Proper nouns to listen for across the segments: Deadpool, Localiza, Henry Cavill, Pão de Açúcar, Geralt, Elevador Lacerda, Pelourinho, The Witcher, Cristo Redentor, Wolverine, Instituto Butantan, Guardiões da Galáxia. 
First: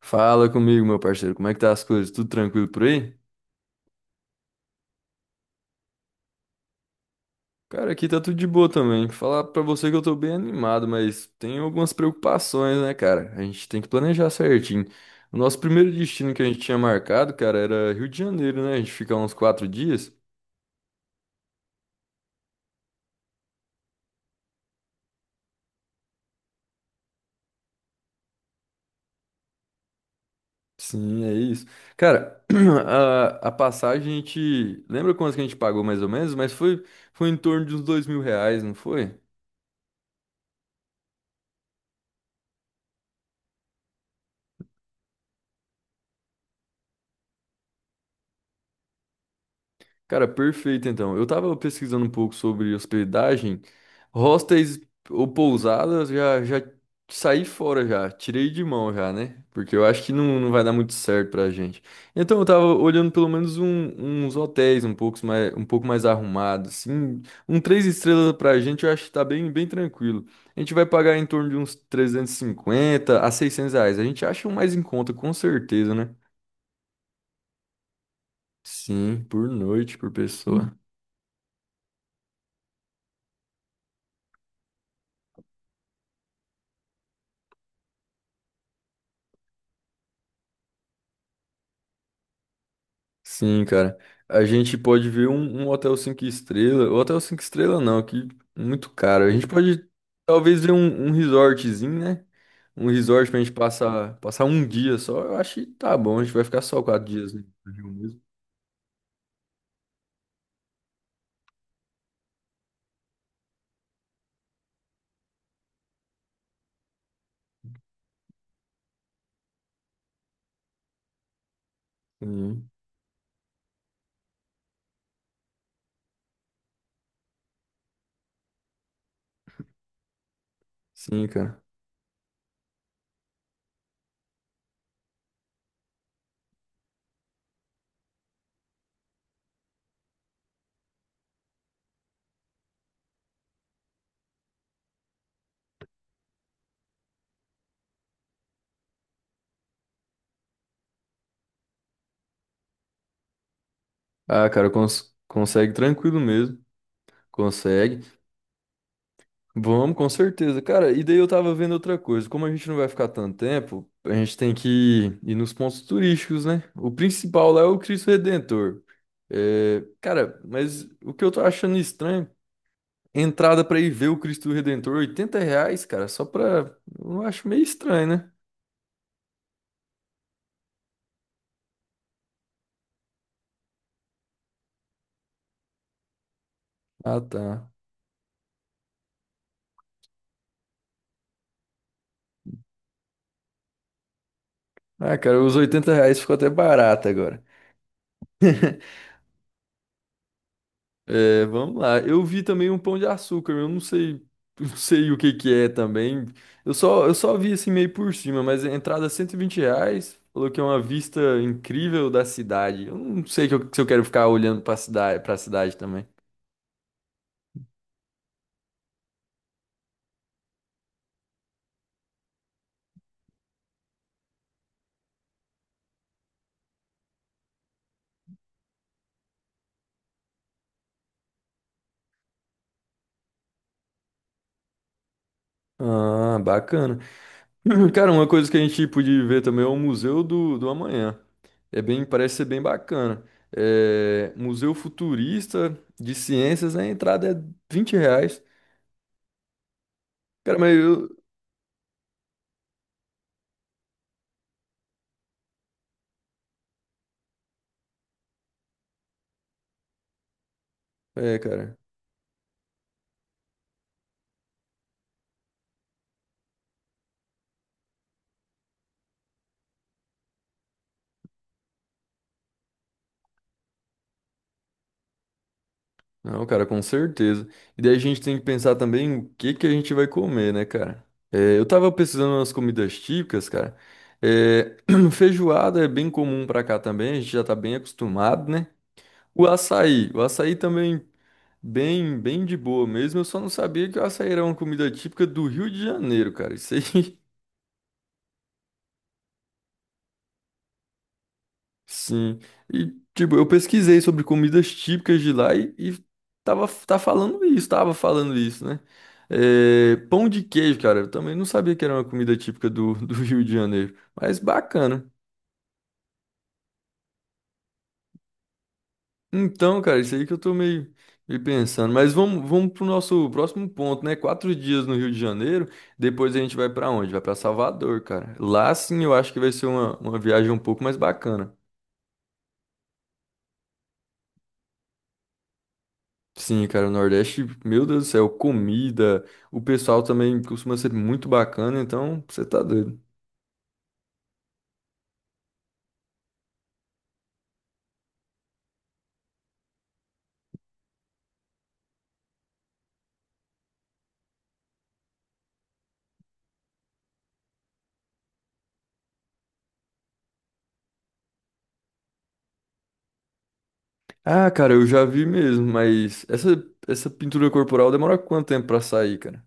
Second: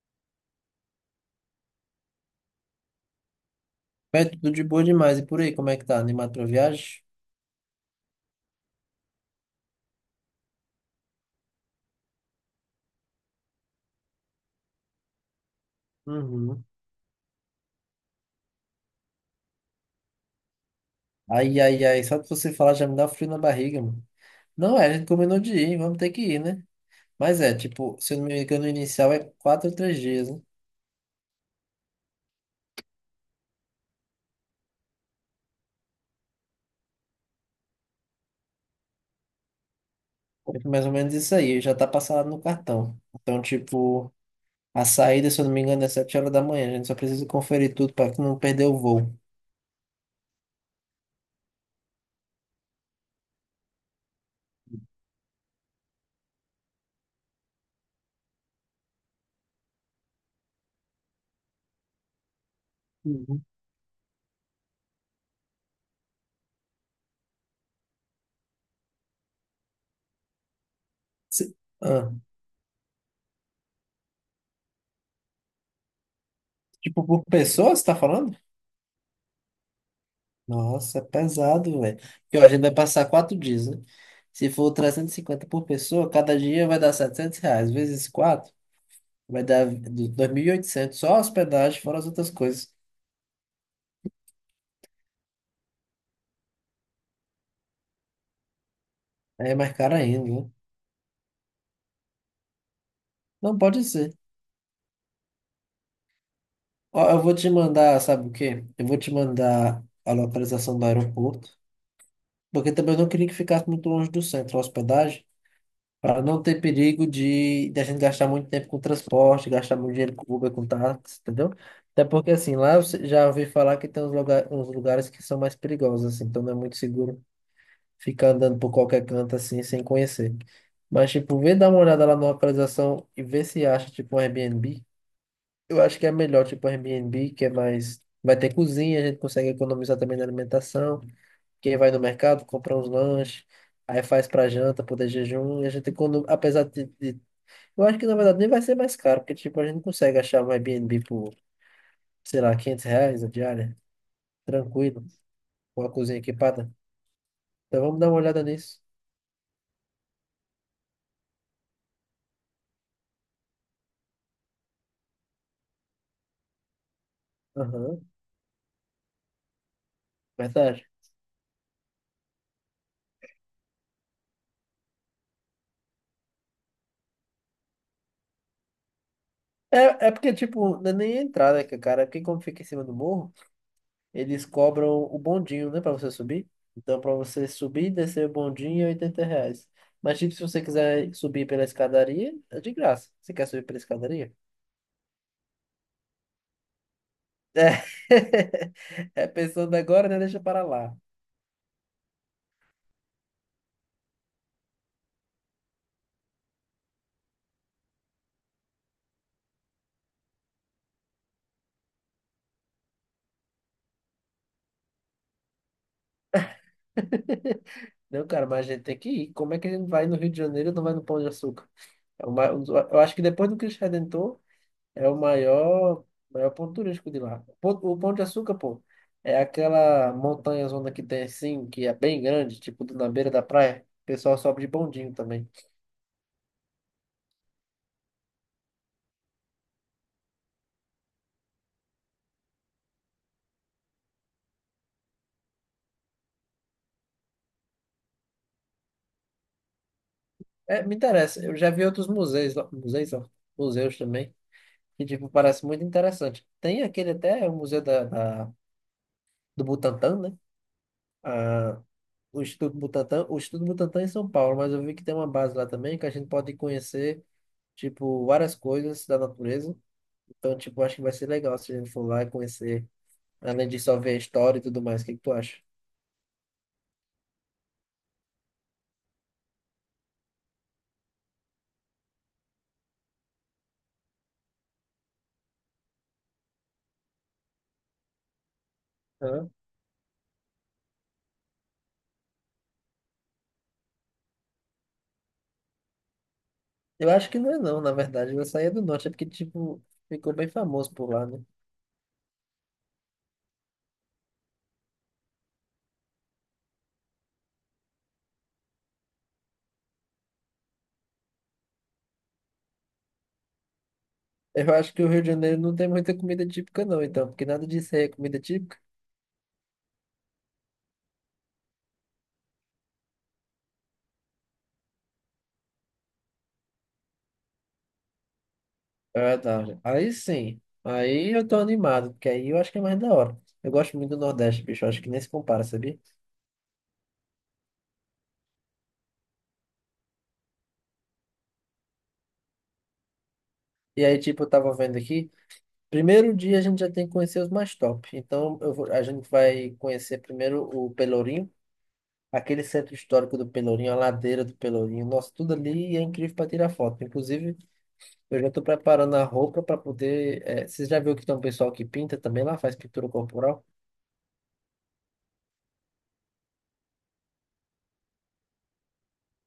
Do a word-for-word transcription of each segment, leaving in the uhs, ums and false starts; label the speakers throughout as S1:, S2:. S1: Fala comigo, meu parceiro. Como é que tá as coisas? Tudo tranquilo por aí?
S2: É tudo de boa demais. E por aí, como é que tá? Animado pra viagem?
S1: Cara, aqui tá tudo de boa também. Falar pra você que eu tô bem animado, mas tem algumas preocupações, né, cara? A gente tem que planejar certinho. O nosso primeiro destino que a gente
S2: Uhum.
S1: tinha marcado, cara, era Rio de Janeiro, né? A gente fica uns quatro dias.
S2: Ai, ai, ai. Só de você falar já me dá um frio na barriga, mano. Não é, a gente combinou de ir, vamos ter que ir, né? Mas é, tipo, se eu não me engano, o inicial é quatro ou três dias, né?
S1: Sim, é isso. Cara, a, a passagem a gente. Lembra quanto que a gente pagou mais ou menos? Mas foi, foi em torno de uns dois mil reais, não foi?
S2: É mais ou menos isso aí, já tá passado no cartão. Então, tipo, a saída, se eu não me engano, é sete horas da manhã. A gente só precisa conferir tudo pra não perder o voo.
S1: Cara, perfeito então. Eu tava pesquisando um pouco sobre hospedagem, hostels ou pousadas, já, já saí fora já, tirei de mão já, né? Porque eu acho que não, não vai dar muito certo pra gente. Então eu tava olhando pelo
S2: Uhum.
S1: menos um- uns hotéis um pouco mais, um pouco mais arrumados, assim, um três estrelas pra gente, eu acho que tá bem, bem tranquilo. A gente vai pagar em torno
S2: Se-
S1: de uns
S2: ah,
S1: trezentos e cinquenta a seiscentos reais. A gente acha um mais em conta, com certeza, né?
S2: tipo, por pessoa, você tá falando?
S1: Sim, por noite, por pessoa.
S2: Nossa, é pesado, velho. Porque ó, a gente vai passar quatro dias, né? Se for trezentos e cinquenta por pessoa, cada dia vai dar setecentos reais. Vezes quatro, vai dar do- dois mil e oitocentos. Só a hospedagem, fora as outras coisas.
S1: Sim, cara. A gente pode ver um, um hotel cinco estrelas. Hotel cinco estrelas não, que muito caro. A gente
S2: Aí é mais
S1: pode
S2: caro ainda, né?
S1: talvez ver um, um resortzinho, né? Um resort pra gente
S2: Não pode ser.
S1: passar, passar um dia só. Eu acho que tá bom. A gente vai ficar só
S2: Ó,
S1: quatro
S2: eu
S1: dias,
S2: vou
S1: né?
S2: te
S1: No Rio
S2: mandar,
S1: mesmo.
S2: sabe o quê? Eu vou te mandar a localização do aeroporto. Porque também eu não queria que ficasse muito longe do centro a hospedagem. Para não ter perigo de, de a gente gastar muito tempo com transporte, gastar muito dinheiro com Uber, com táxi, entendeu? Até porque, assim,
S1: Sim,
S2: lá eu se- já ouvi falar que tem uns, lugar, uns lugares que são mais perigosos, assim, então não é muito seguro ficar andando por qualquer canto, assim, sem conhecer. Mas,
S1: sim,
S2: tipo, vê
S1: cara.
S2: dar uma olhada lá na localização e vê se acha, tipo, um Airbnb. Eu acho que é melhor, tipo, um Airbnb, que é mais... Vai ter cozinha, a gente consegue economizar também na alimentação. Quem vai no mercado, compra uns lanches. Aí faz pra janta, poder jejum, e a gente, econo- apesar de, de eu acho que na verdade nem vai ser mais caro, porque tipo, a gente consegue achar um Airbnb por, sei lá, quinhentos reais a diária,
S1: Ah, cara,
S2: tranquilo,
S1: cons- consegue
S2: com a cozinha
S1: tranquilo mesmo.
S2: equipada. Então vamos
S1: Consegue.
S2: dar uma olhada nisso.
S1: Vamos, com certeza. Cara, e daí eu tava vendo outra coisa. Como a gente não vai ficar tanto tempo, a gente tem que ir, nos pontos turísticos, né? O principal lá é o
S2: Aham,
S1: Cristo Redentor. É, cara, mas
S2: verdade.
S1: o que eu tô achando estranho, entrada pra ir ver o Cristo Redentor, oitenta reais, cara, só pra. Eu acho meio estranho, né?
S2: É, é porque, tipo, não é nem a entrada, que, cara, porque como fica em cima do morro, eles cobram o bondinho, né, pra você subir. Então, pra
S1: Ah,
S2: você
S1: tá.
S2: subir e descer o bondinho é oitenta reais. Mas, tipo, se você quiser subir pela escadaria, é de graça. Você quer subir pela escadaria?
S1: Ah, cara, os oitenta reais ficou até barato agora.
S2: É, é pensando agora, né, deixa para lá.
S1: É, vamos lá. Eu vi também um Pão de Açúcar, eu não sei, não sei o que que é também. Eu só, eu só vi assim meio por cima, mas a entrada é cento e vinte reais, falou que é uma vista incrível da cidade. Eu não sei que eu- se eu quero ficar olhando pra cidade, pra cidade também.
S2: Não, cara, mas a gente tem que ir. Como é que a gente vai no Rio de Janeiro e não vai no Pão de Açúcar? É o ma- um dos- Eu acho que depois do Cristo Redentor é o maior, maior ponto turístico de lá. O Pão O Pão de Açúcar, pô, é aquela montanha zona que tem assim, que é bem grande, tipo na beira da praia. O pessoal sobe de bondinho também.
S1: Ah, bacana. Cara, uma coisa que a gente podia ver também é o Museu do, do Amanhã. É bem, parece ser bem bacana. É, Museu Futurista de Ciências, a entrada é vinte reais. Cara, mas
S2: É, me
S1: eu.
S2: interessa. Eu já vi outros museus, lá- museus, ó, museus também, que tipo, parece muito interessante. Tem aquele até, o Museu da, da- do Butantã, né?
S1: É, cara.
S2: Ah, o Instituto Butantan, o Instituto Butantan é em São Paulo, mas eu vi que tem uma base lá também que a gente pode conhecer, tipo, várias coisas da natureza. Então, tipo, acho que vai ser legal se a gente for lá e conhecer, além de só ver a história e tudo mais. O que que tu acha?
S1: Não, cara, com certeza. E daí a gente tem que pensar também o que que a gente vai comer, né, cara? É, eu tava pesquisando umas comidas típicas, cara. É, feijoada é bem comum pra cá também, a gente já tá bem acostumado, né? O
S2: Hã?
S1: açaí, o açaí também bem, bem de boa mesmo. Eu só não sabia que o açaí era uma comida típica do Rio de Janeiro, cara. Isso
S2: Eu
S1: aí.
S2: acho que não é não, na verdade, eu saía do norte, é porque, tipo, ficou bem famoso por lá, né?
S1: Sim. E, tipo, eu pesquisei sobre comidas típicas de lá e, e tava, tá falando isso, tava falando isso, né? É, pão de queijo, cara, eu também não sabia que era uma comida típica do, do Rio de Janeiro, mas
S2: Eu acho que o
S1: bacana.
S2: Rio de Janeiro não tem muita comida típica não, então, porque nada disso aí é comida típica.
S1: Então, cara, isso aí que eu tô meio, meio pensando. Mas vamos, vamos pro nosso próximo ponto, né? Quatro dias no Rio de Janeiro, depois a gente vai pra onde? Vai pra Salvador, cara. Lá sim eu acho
S2: Ah,
S1: que vai ser
S2: tá.
S1: uma,
S2: Aí
S1: uma viagem um
S2: sim,
S1: pouco mais
S2: aí eu
S1: bacana.
S2: tô animado, porque aí eu acho que é mais da hora. Eu gosto muito do Nordeste, bicho, eu acho que nem se compara, sabia?
S1: Sim, cara, o Nordeste, meu Deus do céu, comida, o pessoal também costuma ser muito bacana, então você tá doido.
S2: E aí, tipo, eu tava vendo aqui. Primeiro dia a gente já tem que conhecer os mais top. Então, eu vou- a gente vai conhecer primeiro o Pelourinho, aquele centro histórico do Pelourinho, a ladeira do Pelourinho. Nossa, tudo ali é incrível para tirar foto. Inclusive, eu já tô preparando a roupa para poder. eh, vocês já viram que tem um pessoal que pinta também lá, faz pintura corporal?
S1: Ah, cara, eu já vi mesmo, mas essa, essa pintura corporal demora quanto tempo pra sair, cara?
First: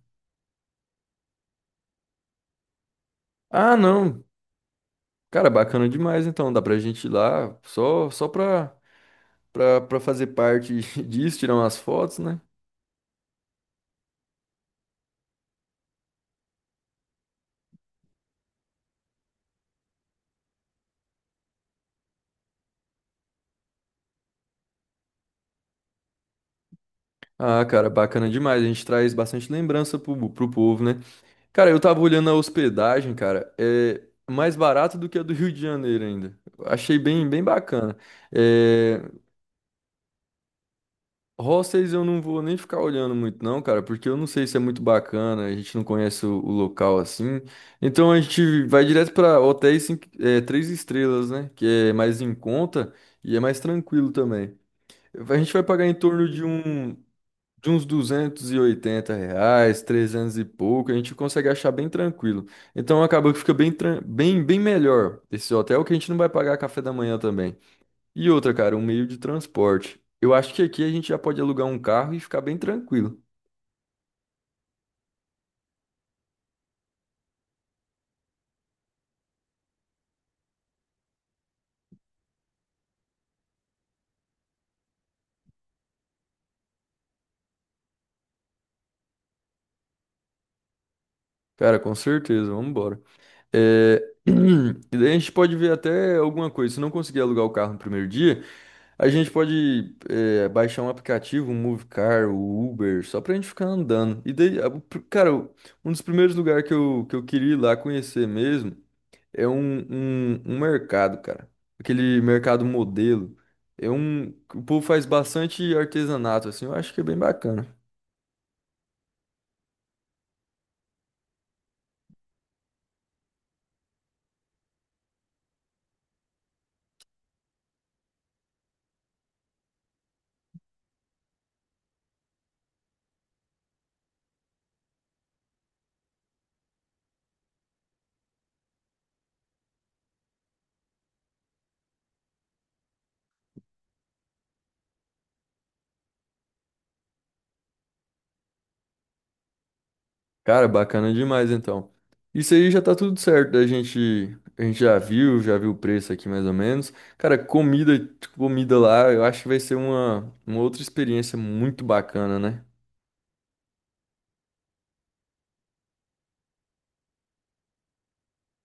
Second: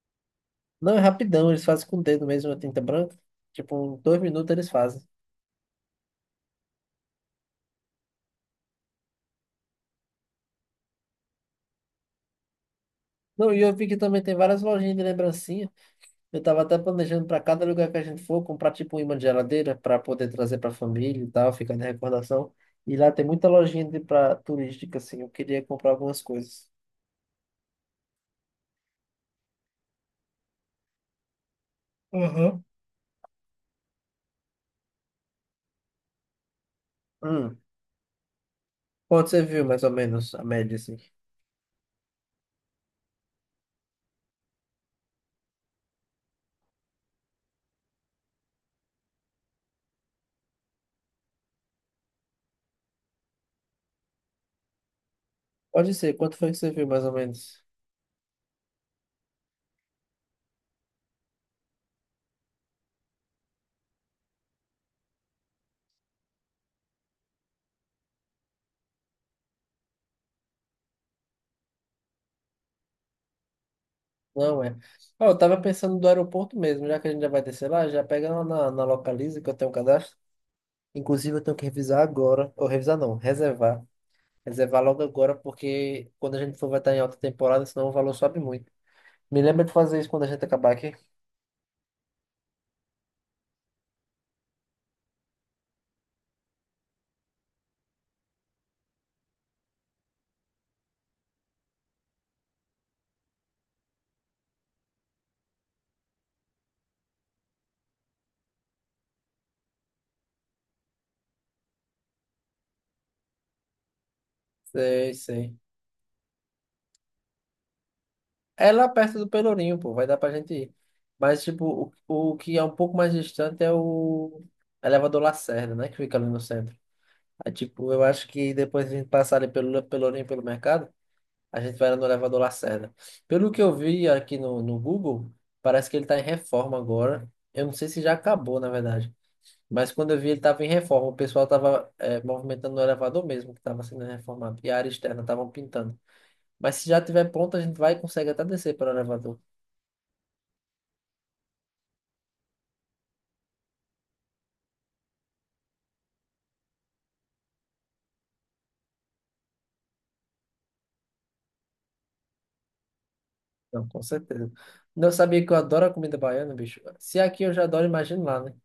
S2: Não, é rapidão, eles fazem com o dedo mesmo, a tinta branca.
S1: Ah,
S2: Tipo, em dois
S1: não.
S2: minutos eles fazem.
S1: Cara, bacana demais, então dá pra gente ir lá só só pra, pra, pra fazer parte disso, tirar umas fotos, né?
S2: Não, e eu vi que também tem várias lojinhas de lembrancinha. Eu tava até planejando para cada lugar que a gente for comprar tipo um imã de geladeira para poder trazer para a família e tal, ficar na recordação. E lá tem muita lojinha de pra turística assim. Eu queria comprar algumas coisas.
S1: Ah, cara, bacana demais. A gente traz bastante lembrança pro, pro povo, né? Cara, eu tava olhando a
S2: Aham.
S1: hospedagem, cara, é mais barato do que a do Rio de Janeiro ainda. Achei bem, bem
S2: Hum,
S1: bacana. É,
S2: quanto você viu mais ou menos a média assim?
S1: hostels eu não vou nem ficar olhando muito não, cara, porque eu não sei se é muito bacana, a gente não conhece o, o local assim. Então a gente vai direto pra hotéis cinco- é, três estrelas, né, que é mais em conta e é mais tranquilo também. A gente vai pagar
S2: Pode
S1: em
S2: ser,
S1: torno
S2: quanto
S1: de
S2: foi que você viu
S1: um
S2: mais ou menos?
S1: de uns duzentos e oitenta reais, trezentos e pouco, a gente consegue achar bem tranquilo. Então acabou que fica bem, tran- bem, bem melhor esse hotel, que a gente não vai pagar café da manhã também. E outra, cara, um meio de transporte. Eu acho que aqui a gente já pode alugar um carro e ficar bem tranquilo.
S2: Não é. Ó, eu tava pensando do aeroporto mesmo, já que a gente já vai descer lá, já pega lá na, na Localiza que eu tenho um cadastro. Inclusive eu tenho que revisar agora, ou revisar não, reservar. Reservar logo agora, porque quando a gente for vai estar em alta temporada, senão o valor sobe muito. Me lembra de fazer isso quando a gente acabar aqui.
S1: Cara, com certeza, vamos embora. É, e daí a gente pode ver até alguma coisa. Se não conseguir alugar o carro no primeiro dia, a gente pode é, baixar um aplicativo, um Movecar, o Uber, só pra gente ficar andando. E daí, a- o pr- cara, o- um dos primeiros lugares que eu, que eu queria ir lá conhecer mesmo é um, um, um mercado, cara. Aquele mercado modelo. É um. O povo faz
S2: Sei, sei.
S1: bastante artesanato, assim, eu acho que é bem bacana.
S2: É lá perto do Pelourinho, pô, vai dar pra gente ir. Mas, tipo, o, o que é um pouco mais distante é o elevador Lacerda, né? Que fica ali no centro. Aí, tipo, eu acho que depois a gente passar ali pelo Le- Pelourinho, pelo mercado, a gente vai lá no elevador Lacerda. Pelo que eu vi aqui no, no Google, parece que ele tá em reforma agora. Eu não sei se já acabou, na verdade. Mas quando eu vi, ele tava em reforma. O pessoal tava eh, movimentando o elevador mesmo, que tava sendo reformado. E a área externa estavam pintando. Mas se já tiver pronto, a gente vai e consegue até descer para o elevador.
S1: Cara, bacana demais então. Isso aí já tá tudo certo. A gente, a gente já viu, já viu o preço aqui mais ou menos. Cara, comida, comida lá, eu acho que vai ser uma, uma outra experiência muito bacana, né?
S2: Não, com certeza. Não sabia que eu adoro a comida baiana, bicho. Se é aqui eu já adoro, imagina lá, né?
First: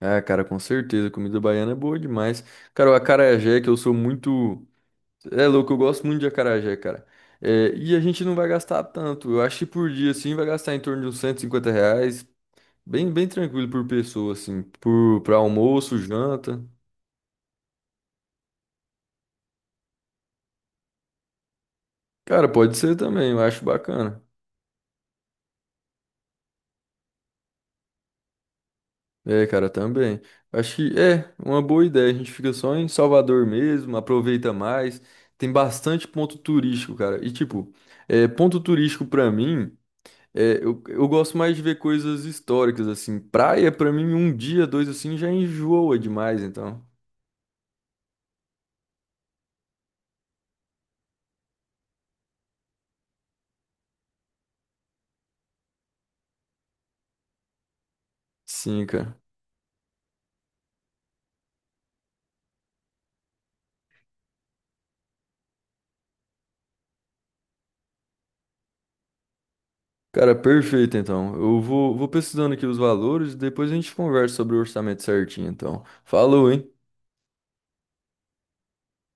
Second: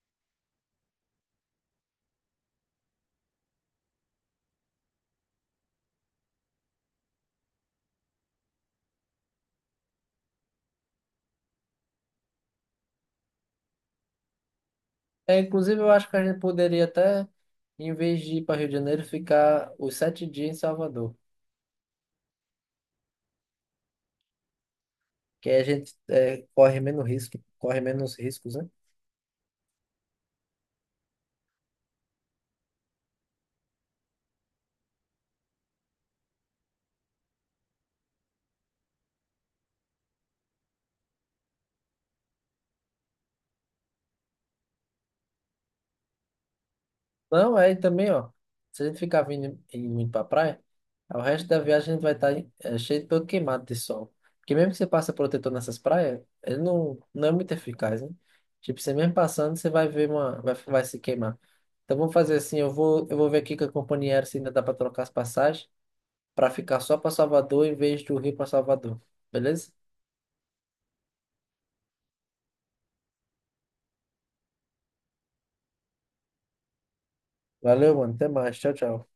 S1: Ah, cara, com certeza. Comida baiana é boa demais. Cara, o acarajé, que eu sou muito. É louco, eu gosto muito de acarajé, cara. É, e a gente não vai gastar tanto. Eu acho que por dia, assim, vai gastar em torno de uns cento e cinquenta reais. Bem, bem tranquilo por pessoa, assim. Por, pra
S2: É, inclusive, eu
S1: almoço,
S2: acho que a gente
S1: janta.
S2: poderia até, em vez de ir para Rio de Janeiro, ficar os sete dias em Salvador.
S1: Cara, pode ser também, eu acho bacana.
S2: Que aí a gente é, corre menos risco, corre menos riscos, né?
S1: É, cara, também. Acho que é uma boa ideia. A gente fica só em Salvador mesmo, aproveita mais. Tem bastante ponto turístico, cara. E, tipo, é, ponto turístico pra mim, é, eu, eu gosto mais de ver coisas históricas, assim. Praia, pra mim, um dia, dois, assim, já enjoa demais, então.
S2: Não, é também, ó. Se a gente ficar vindo indo muito pra praia, o resto da viagem a gente vai estar é, cheio de todo queimado de sol. Porque mesmo que você passe protetor nessas praias, ele não, não é muito eficaz, né? Tipo,
S1: Sim,
S2: você mesmo
S1: cara.
S2: passando, você vai ver uma. Vai, vai se queimar. Então vamos fazer assim, eu vou, eu vou ver aqui com a companhia aérea se ainda dá pra trocar as passagens pra ficar só pra Salvador em vez do Rio pra Salvador. Beleza?
S1: Cara, perfeito, então. Eu vou, vou pesquisando aqui os valores e depois a gente conversa sobre o orçamento certinho, então. Falou, hein?
S2: Valeu, mano. Até mais. Tchau, tchau.